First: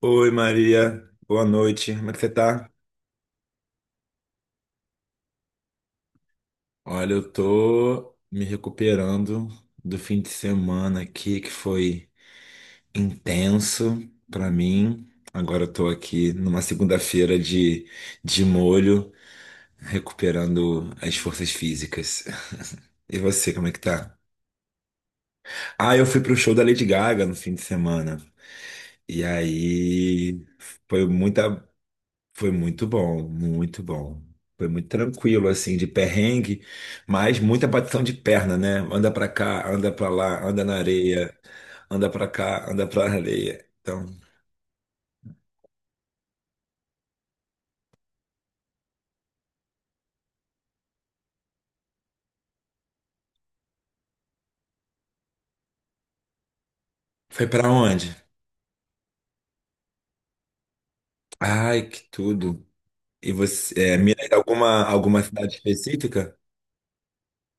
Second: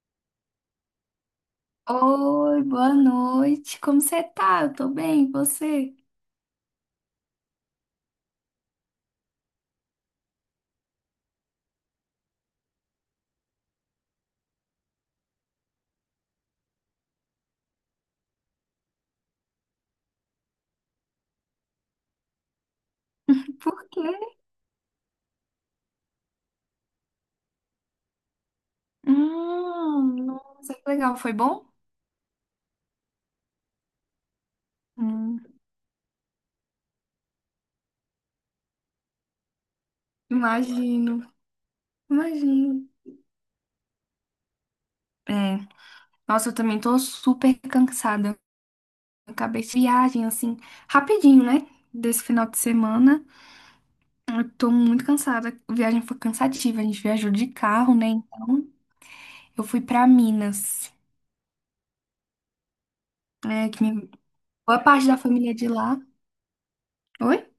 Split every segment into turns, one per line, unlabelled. Oi Maria, boa noite. Como é que você
Oi,
tá?
boa noite. Como você tá? Eu tô bem, e você?
Olha, eu tô me recuperando do fim de semana aqui que foi intenso pra mim. Agora eu tô aqui numa segunda-feira de molho, recuperando as forças físicas. E você, como é
Por
que tá?
quê?
Ah, eu fui pro show da Lady Gaga no fim de semana. E aí
Nossa, que
foi
legal. Foi
muita
bom?
Foi muito bom, muito bom. Foi muito
Hum,
tranquilo, assim, de perrengue, mas muita batidão de perna, né? Anda pra cá, anda pra lá, anda na
Imagino,
areia, anda pra cá,
imagino.
anda pra areia. Então,
É, nossa, eu também tô super cansada. Eu acabei de viagem, assim, rapidinho, né? Desse final de semana. Eu tô muito cansada. A viagem foi cansativa. A gente viajou
foi
de
pra
carro, né?
onde?
Então, eu fui pra Minas,
Ai, que tudo. E
né? Que
você, é, mira em
boa
alguma,
parte da
alguma
família
cidade
é de lá.
específica?
Oi?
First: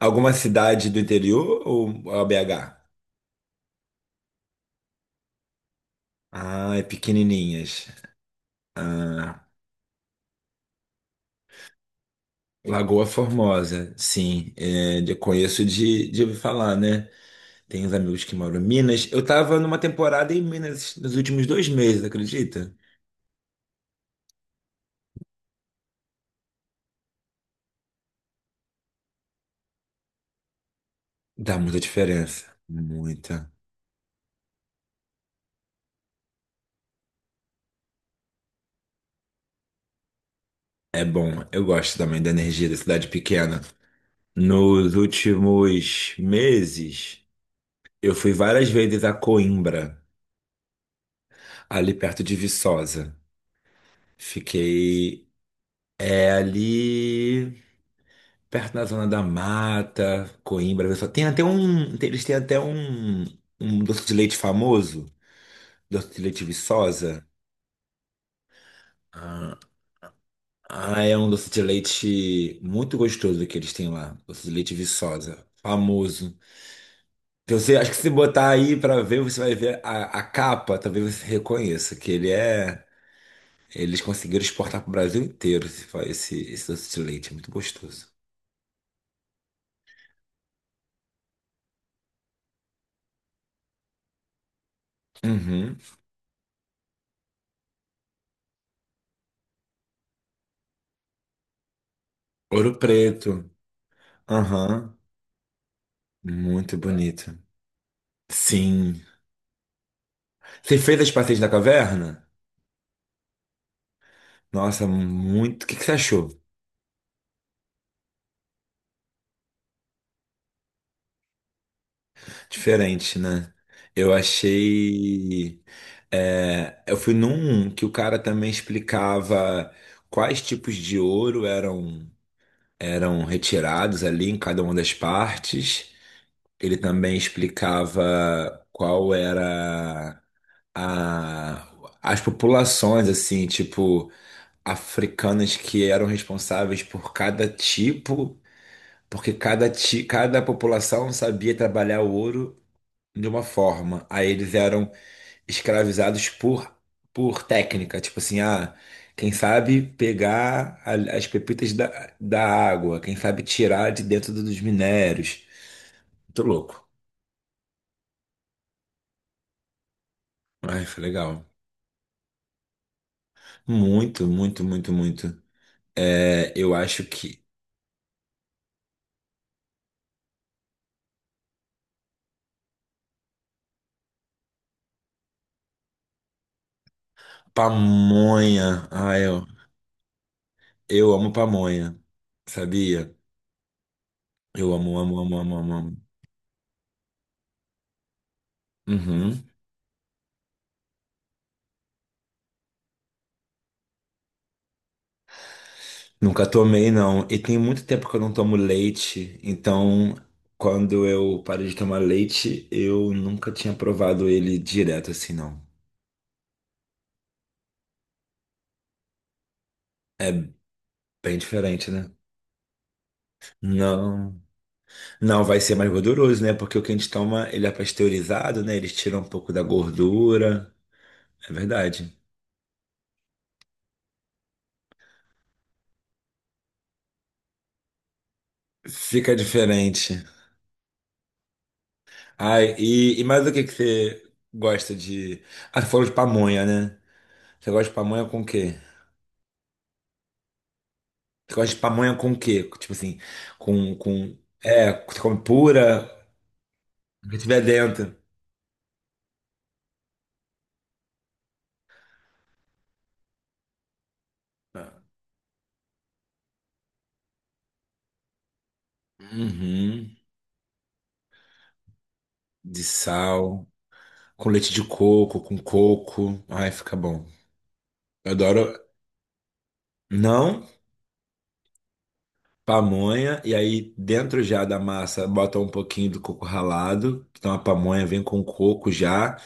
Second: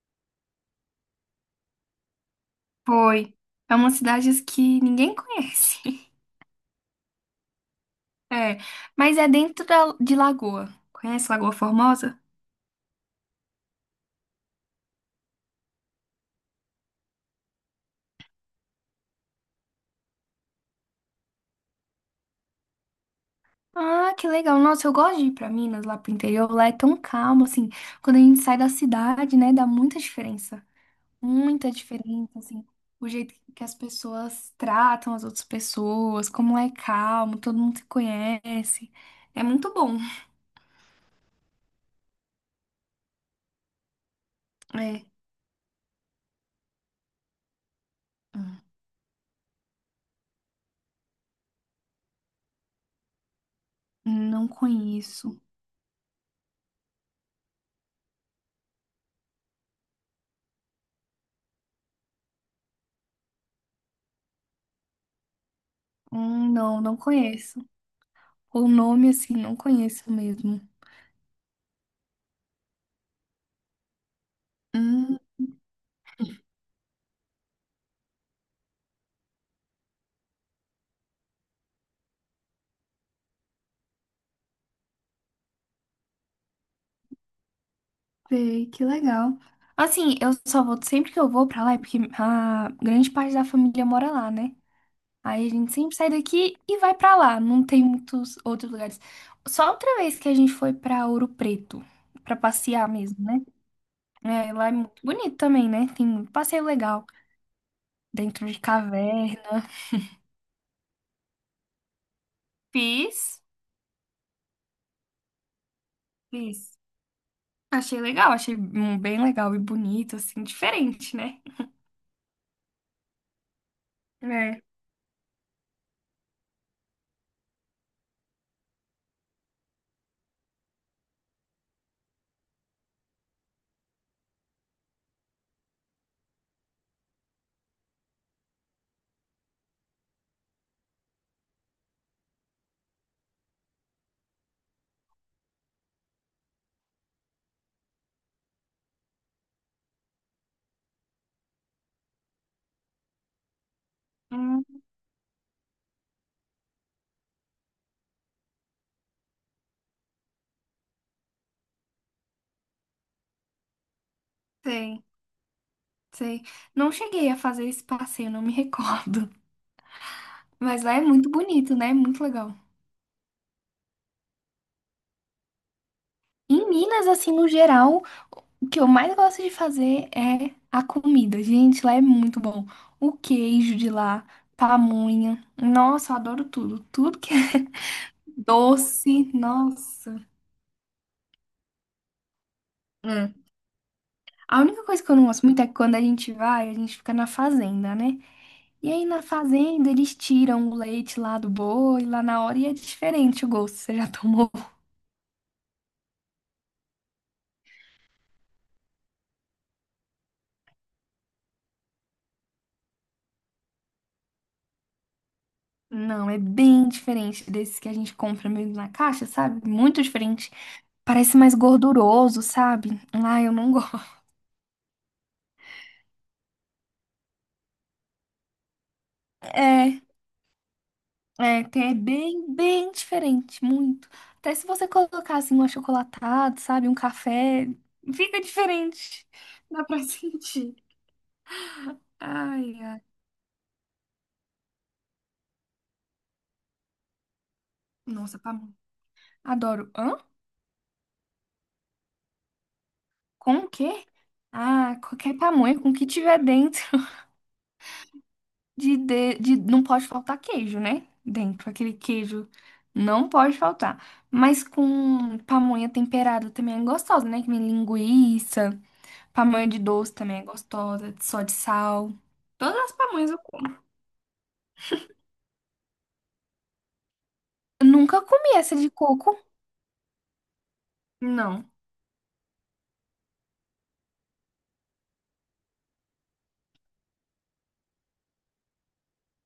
Alguma cidade do interior ou a BH?
Foi. É umas cidades que ninguém conhece.
Ah, é pequenininhas.
É, mas é
Ah,
dentro de Lagoa. Conhece Lagoa Formosa?
Lagoa Formosa, sim. É, conheço de ouvir falar, né? Tem uns amigos que moram em Minas. Eu tava numa temporada em Minas nos últimos dois meses, acredita?
Ah, que legal. Nossa, eu gosto de ir pra Minas, lá pro interior. Lá é tão calmo, assim. Quando a gente sai da cidade, né, dá muita diferença.
Dá
Muita
muita
diferença,
diferença.
assim. O jeito
Muita.
que as pessoas tratam as outras pessoas, como lá é calmo, todo mundo se conhece. É muito bom.
É bom. Eu gosto também da energia da cidade pequena. Nos
É.
últimos meses, eu fui várias vezes a Coimbra, ali perto de Viçosa.
Não
Fiquei.
conheço.
É ali perto da Zona da Mata. Coimbra só tem até um, tem- eles têm até um, um doce de leite famoso, doce de leite
Não, não
Viçosa.
conheço. O nome, assim,
Ah,
não conheço mesmo.
ah, é um doce de leite muito gostoso que eles têm lá, doce de leite
Hum,
Viçosa, famoso. Então, você, acho que se botar aí pra ver, você vai ver a capa, talvez você reconheça que ele é, eles conseguiram exportar pro Brasil inteiro esse doce de leite, é muito gostoso.
Sei, que legal. Assim, eu só vou, sempre que eu vou pra lá, é porque a grande parte da família mora lá, né? Aí a gente
Uhum.
sempre sai daqui e vai pra lá. Não tem muitos outros lugares. Só outra vez que a gente foi pra Ouro Preto, pra
Ouro
passear mesmo, né?
Preto.
É, lá é muito
Aham.
bonito também, né? Tem muito passeio
Muito
legal
bonito.
dentro de
Sim.
caverna.
Você fez as passeios da caverna?
Fiz,
Nossa, muito. O que que você achou?
fiz. Achei legal, achei bem legal e bonito, assim, diferente, né?
Diferente, né? Eu
É.
achei. Eu fui num que o cara também explicava quais tipos de ouro eram retirados ali em cada uma das partes. Ele também explicava qual era a... as populações, assim, tipo, africanas que eram responsáveis por cada tipo. Porque cada população sabia trabalhar o ouro de uma forma. Aí eles
Hum,
eram escravizados por técnica. Tipo assim, ah, quem sabe pegar as pepitas da água, quem sabe tirar de dentro dos
Sei.
minérios.
Sei.
Muito louco.
Não cheguei a fazer esse passeio, não me recordo. Mas
Ai,
lá é
foi
muito
legal.
bonito, né? Muito legal.
Muito, muito, muito, muito. É,
Em
eu acho
Minas, assim,
que
no geral, o que eu mais gosto de fazer é a comida. Gente, lá é muito bom. O queijo de lá, pamonha. Nossa, eu adoro tudo. Tudo que é
pamonha.
doce, nossa.
Eu amo pamonha. Sabia?
Hum. A
Eu
única
amo,
coisa que eu
amo,
não
amo,
gosto
amo,
muito é que
amo,
quando
amo.
a gente vai, a gente fica na fazenda, né? E aí na
Uhum.
fazenda eles tiram o leite lá do boi, lá na hora, e é diferente o gosto. Você já tomou?
Nunca tomei, não. E tem muito tempo que eu não tomo leite, então quando eu parei de tomar leite, eu nunca tinha provado ele direto assim, não.
Não, é bem diferente desses que a gente compra mesmo na caixa, sabe? Muito diferente. Parece
Bem
mais
diferente, né?
gorduroso, sabe? Ah, eu não gosto.
Não, não vai ser mais gorduroso, né? Porque o que a gente toma, ele é pasteurizado, né? Eles tiram um pouco da
É,
gordura. É
é
verdade.
bem, bem diferente, muito. Até se você colocar assim um achocolatado, sabe? Um café, fica diferente.
Fica
Dá pra
diferente.
sentir.
Ai,
Ai, ai.
e mais o que que você gosta de. Ah, você falou de pamonha, né? Você gosta de pamonha
Nossa,
com o quê?
pamonha. Adoro. Hã?
Você gosta de pamonha com o quê? Tipo assim,
Com o
com,
quê?
com...
Ah,
É, você
qualquer
come
pamonha, com o que
pura,
tiver dentro.
o que tiver dentro.
Não pode faltar queijo, né? Dentro, aquele queijo não pode faltar. Mas com pamonha temperada também é gostosa, né? Que vem linguiça, pamonha de doce
Uhum.
também é gostosa, só de sal. Todas
De
as pamonhas eu
sal,
como.
com leite de coco, com coco. Ai, fica bom.
Eu nunca
Eu
comi essa
adoro.
de coco.
Não,
Não.
pamonha, e aí dentro já da massa bota um pouquinho do coco ralado. Então a pamonha vem com coco já.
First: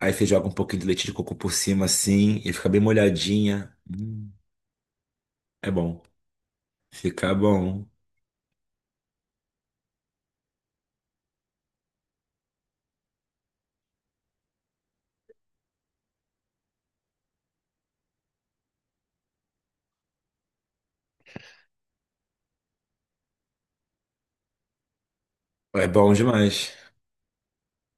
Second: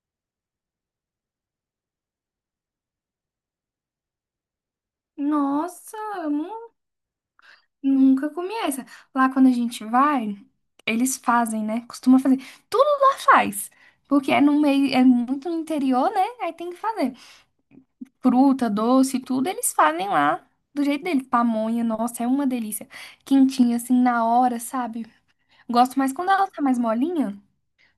Aí você joga um pouquinho de leite de coco por cima assim, e fica bem molhadinha. É
Nossa,
bom.
eu nu-
Fica bom.
nunca comi essa. Lá quando a gente vai, eles fazem, né? Costuma fazer. Tudo lá faz. Porque é no meio, é muito no interior, né? Aí tem que fazer. Fruta, doce, tudo, eles fazem lá do jeito dele. Pamonha, nossa, é uma delícia. Quentinha, assim, na hora, sabe?
É
Gosto
bom
mais quando ela tá
demais.
mais molinha.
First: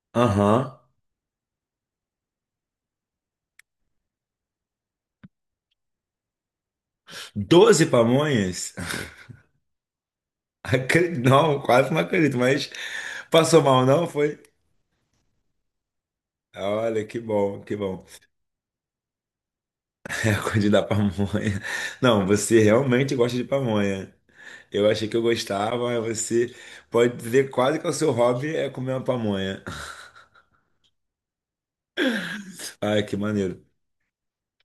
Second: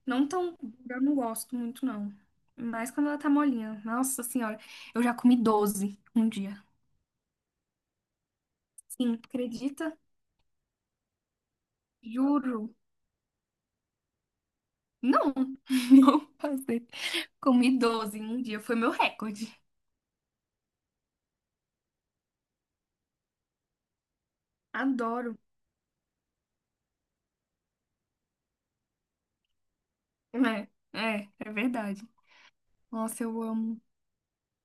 Não tão
Aham.
dura, eu não gosto muito, não. Mas quando ela tá molinha. Nossa senhora, eu já comi 12 um dia.
Doze pamonhas?
Sim, acredita?
Não, quase não acredito,
Juro.
mas passou mal, não? Foi?
Não, não passei.
Olha, que bom, que
Comi
bom.
12 em um dia, foi meu recorde.
É a coisa da pamonha. Não, você realmente gosta de pamonha. Eu achei que eu
Adoro.
gostava, mas você pode dizer quase que é o seu hobby é comer uma pamonha.
É, é, é verdade.
Ai, que
Nossa, eu
maneiro.
amo.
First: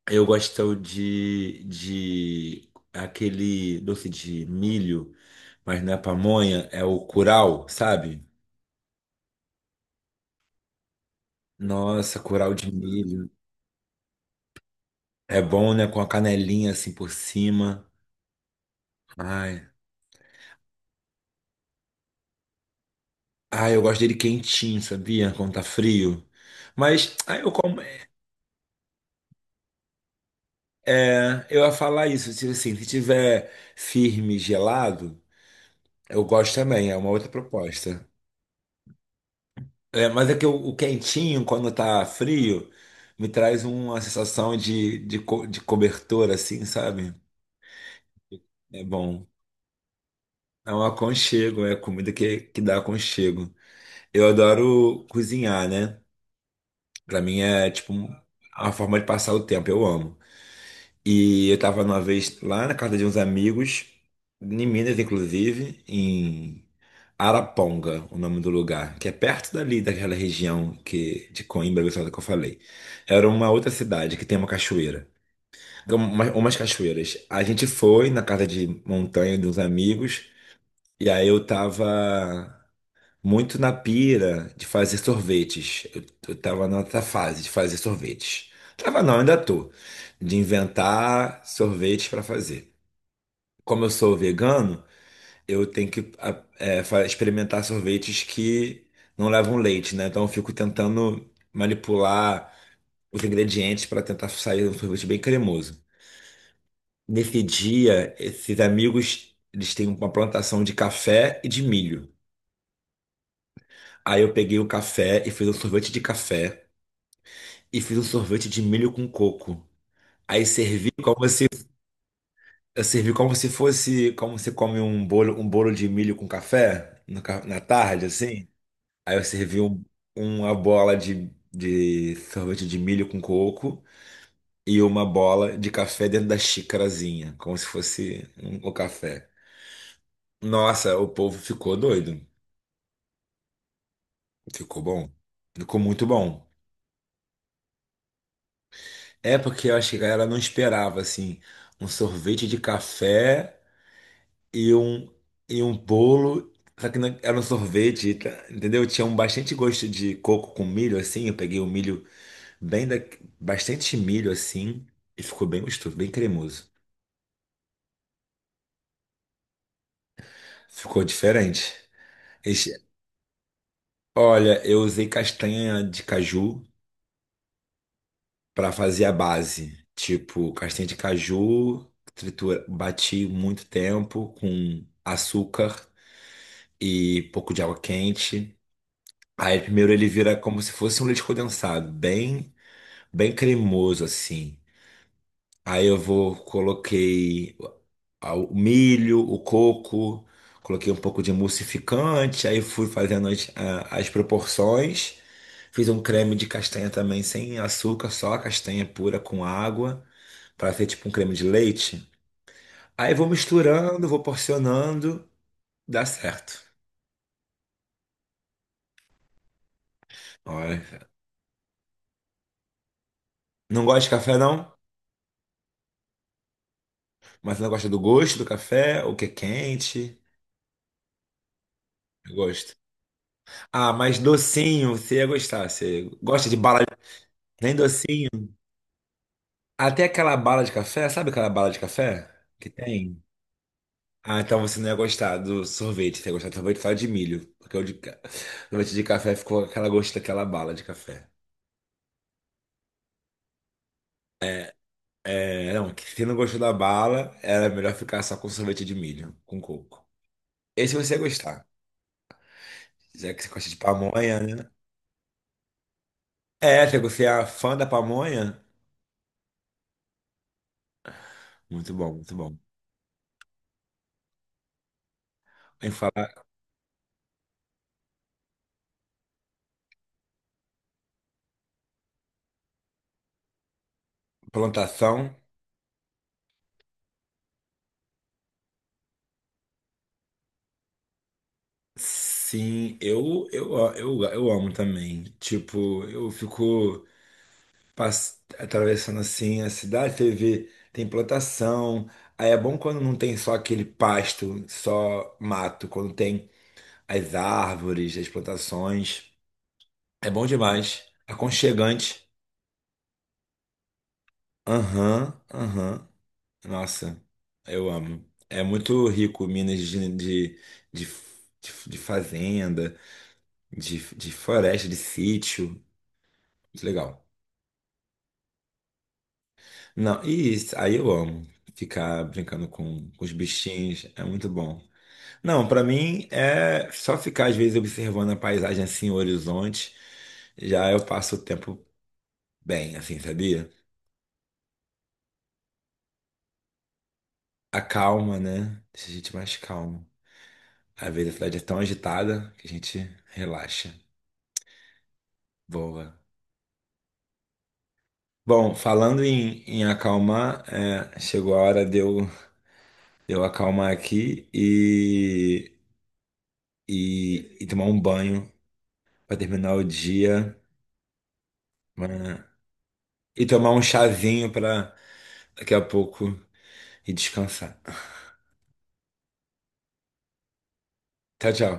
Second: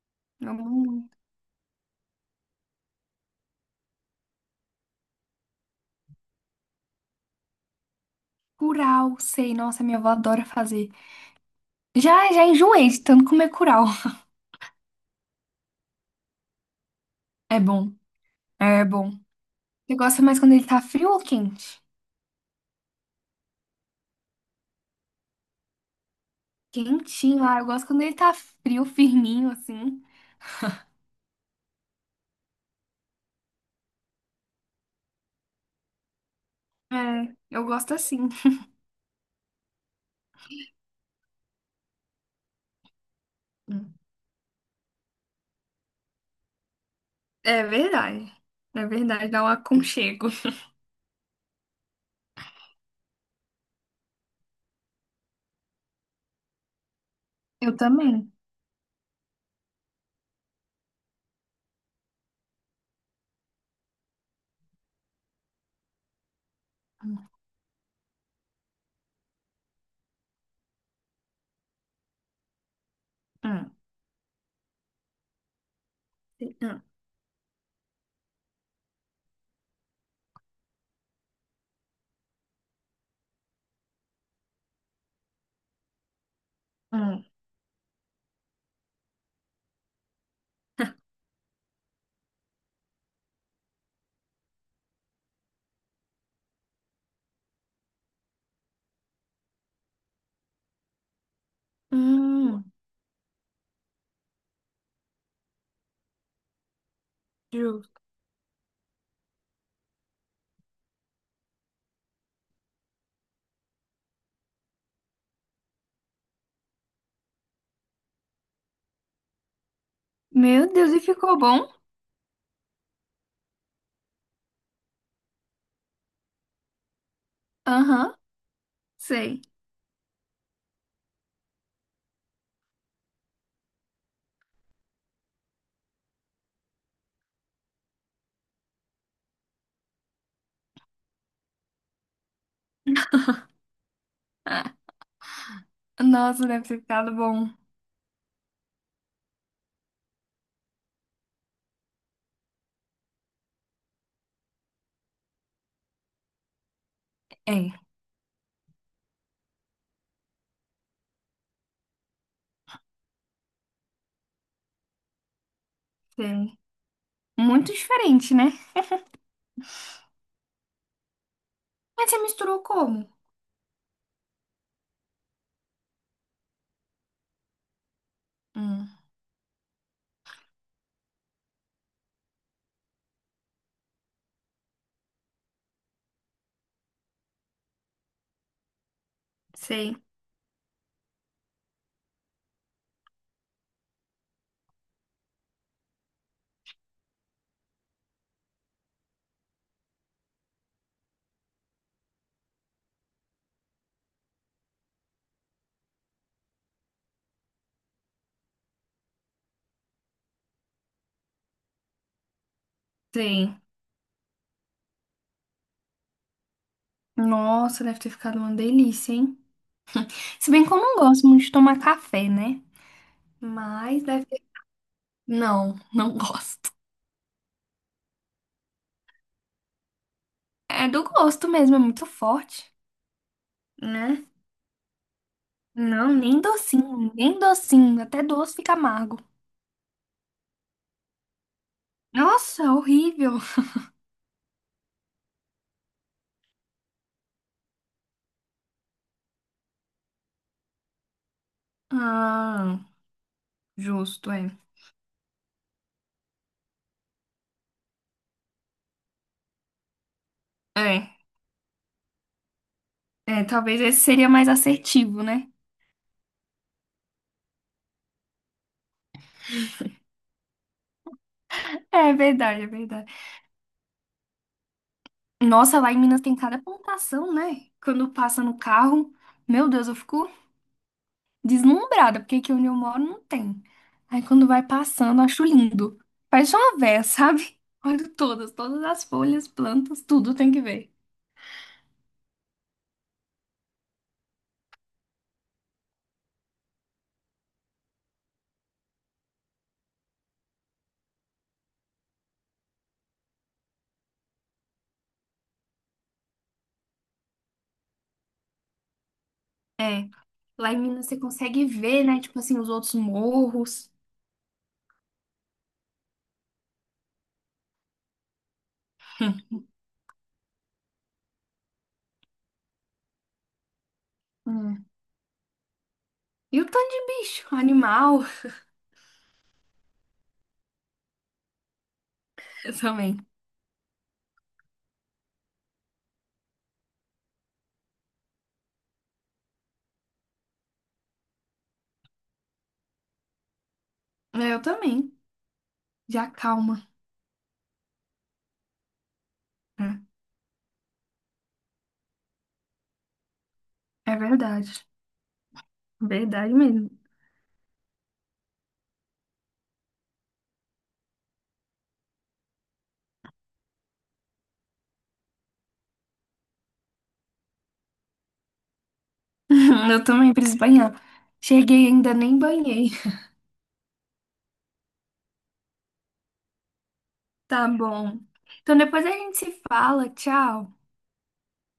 Eu
Amo
gosto
muito.
de aquele doce de milho, mas não é pamonha, é o curau, sabe?
Curau, sei. Nossa, minha avó adora fazer.
Nossa,
Já, já
curau de
enjoei de tanto
milho.
comer curau.
É bom, né? Com a canelinha assim por
É
cima.
bom. É bom.
Ai.
Você gosta mais quando ele tá frio ou quente?
Ai, eu gosto dele quentinho, sabia? Quando tá frio. Mas ai,
Quentinho,
eu
ah, eu
como.
gosto quando ele tá frio, firminho, assim.
É, eu ia falar isso. Tipo assim, se tiver firme, gelado, eu gosto também. É uma outra
É, eu gosto
proposta.
assim.
É, mas é que o quentinho, quando tá frio, me traz
Hum.
uma sensação de cobertor, assim, sabe?
É verdade.
É
É
bom.
verdade, dá um aconchego.
É um aconchego, é comida que dá aconchego. Eu adoro cozinhar, né? Pra mim é
Eu
tipo
também.
a forma de passar o tempo, eu amo. E eu tava uma vez lá na casa de uns amigos, em Minas, inclusive, em
Hum,
Araponga, o nome do lugar, que é perto dali, daquela região de Coimbra, Viçosa, que eu falei. Era uma outra
hum,
cidade que tem uma cachoeira. Então, umas
hum,
cachoeiras. A gente foi na casa de montanha de uns amigos, e aí eu tava muito na pira de fazer sorvetes. Eu tava nessa
hum.
fase de fazer sorvetes. Tava não, ainda tô. De inventar sorvetes para fazer. Como eu sou vegano, eu tenho que experimentar sorvetes que não levam leite, né? Então eu fico tentando manipular
Hum,
os ingredientes para tentar sair um sorvete bem cremoso. Nesse
Justo.
dia, esses amigos, eles têm uma plantação de café e de milho. Aí eu peguei o café e fiz um sorvete de café e fiz um sorvete de milho com coco. Aí
Meu
servi
Deus, e
como
ficou
se,
bom?
eu servi como se fosse, como se come um bolo de milho com café no ca- na tarde,
Aham,
assim. Aí eu
sei.
servi uma bola de sorvete de milho com coco e uma bola de café dentro da xicarazinha, como se fosse o café. Nossa, o povo ficou doido.
Ah,
Ficou bom. Ficou muito
nossa,
bom.
deve ter ficado bom.
É porque eu acho que a galera não esperava, assim, um sorvete de café e um, e um bolo, só que era um
É,
sorvete, tá? Entendeu? Tinha um bastante gosto de coco com milho, assim. Eu peguei o milho bem da... bastante milho, assim, e ficou bem gostoso, bem
sei.
cremoso.
Muito diferente, né?
Ficou diferente.
Mas você misturou
Esse-
como?
Olha, eu usei castanha de caju para
Hum,
fazer a base. Tipo, castanha de caju, tritura, bati muito tempo com açúcar e pouco de água quente. Aí primeiro
Sei,
ele vira como se fosse um leite condensado, bem cremoso assim. Coloquei o milho, o coco, coloquei um pouco de emulsificante, aí fui fazendo as proporções. Fiz um creme de castanha também, sem açúcar, só a castanha pura com água, para ser tipo um creme de leite. Aí vou
sei.
misturando, vou porcionando, dá certo.
Nossa, deve ter ficado uma delícia, hein? Se bem que eu não
Olha,
gosto muito de tomar café, né?
não
Mas
gosto de
deve
café
ter...
não,
Não, não gosto.
mas não gosta do gosto do café, o que é quente.
É do gosto mesmo, é muito
Eu
forte,
gosto. Ah, mas
né?
docinho, você ia gostar. Você
Não, nem
gosta de bala,
docinho, nem
nem
docinho. Até
docinho.
doce fica amargo.
Até aquela bala de café, sabe aquela bala de café que
Nossa,
tem?
horrível.
Ah, então você não ia gostar do sorvete. Você ia gostar do sorvete só de milho. Porque o sorvete de café ficou aquela gosto daquela bala de café.
Ah, justo, é.
É, não, que se não gostou da bala, era melhor ficar só com sorvete de milho, com coco. Esse
É,
você ia gostar. Já que você gosta de
Talvez esse seria
pamonha,
mais
né?
assertivo, né?
É, se você é fã da pamonha, muito
É
bom, muito bom.
verdade, é verdade. Nossa,
Em
lá em Minas
falar
tem cada plantação, né? Quando passa no carro, meu Deus, eu fico deslumbrada, porque aqui onde eu moro não tem. Aí quando vai passando, eu
plantação.
acho lindo. Parece uma véia, sabe? Olho todas, todas as folhas, plantas, tudo tem que ver.
Sim, eu amo também. Tipo, eu fico atravessando assim a cidade, você vê, tem plantação. Aí é bom quando não tem só aquele pasto, só mato, quando tem as árvores, as plantações.
É,
É bom
lá em Minas
demais.
você consegue ver, né?
Aconchegante.
Tipo assim, os outros morros.
Aham, aham. Nossa, eu amo. É muito rico, Minas de, de fazenda, de
Hum.
floresta, de sítio.
E o
Muito
tanto
legal.
de bicho, animal.
Não, e isso, aí eu amo. Ficar brincando
Eu também.
com os bichinhos é muito bom. Não, pra mim é só ficar às vezes observando a paisagem assim, o horizonte, já eu passo o tempo bem, assim, sabia?
É, eu também. Já calma.
A calma, né? Deixa a gente mais
É,
calmo. Às vezes a cidade é tão agitada que a gente relaxa,
é verdade.
boa.
Verdade mesmo.
Bom, falando em acalmar, é, chegou a hora de eu acalmar aqui e tomar um banho para terminar o
Eu também
dia.
preciso banhar. Cheguei, e
Mas...
ainda nem banhei.
E tomar um chazinho pra daqui a pouco e
Tá
descansar.
bom. Então depois a gente se fala. Tchau.
Tchau, tchau.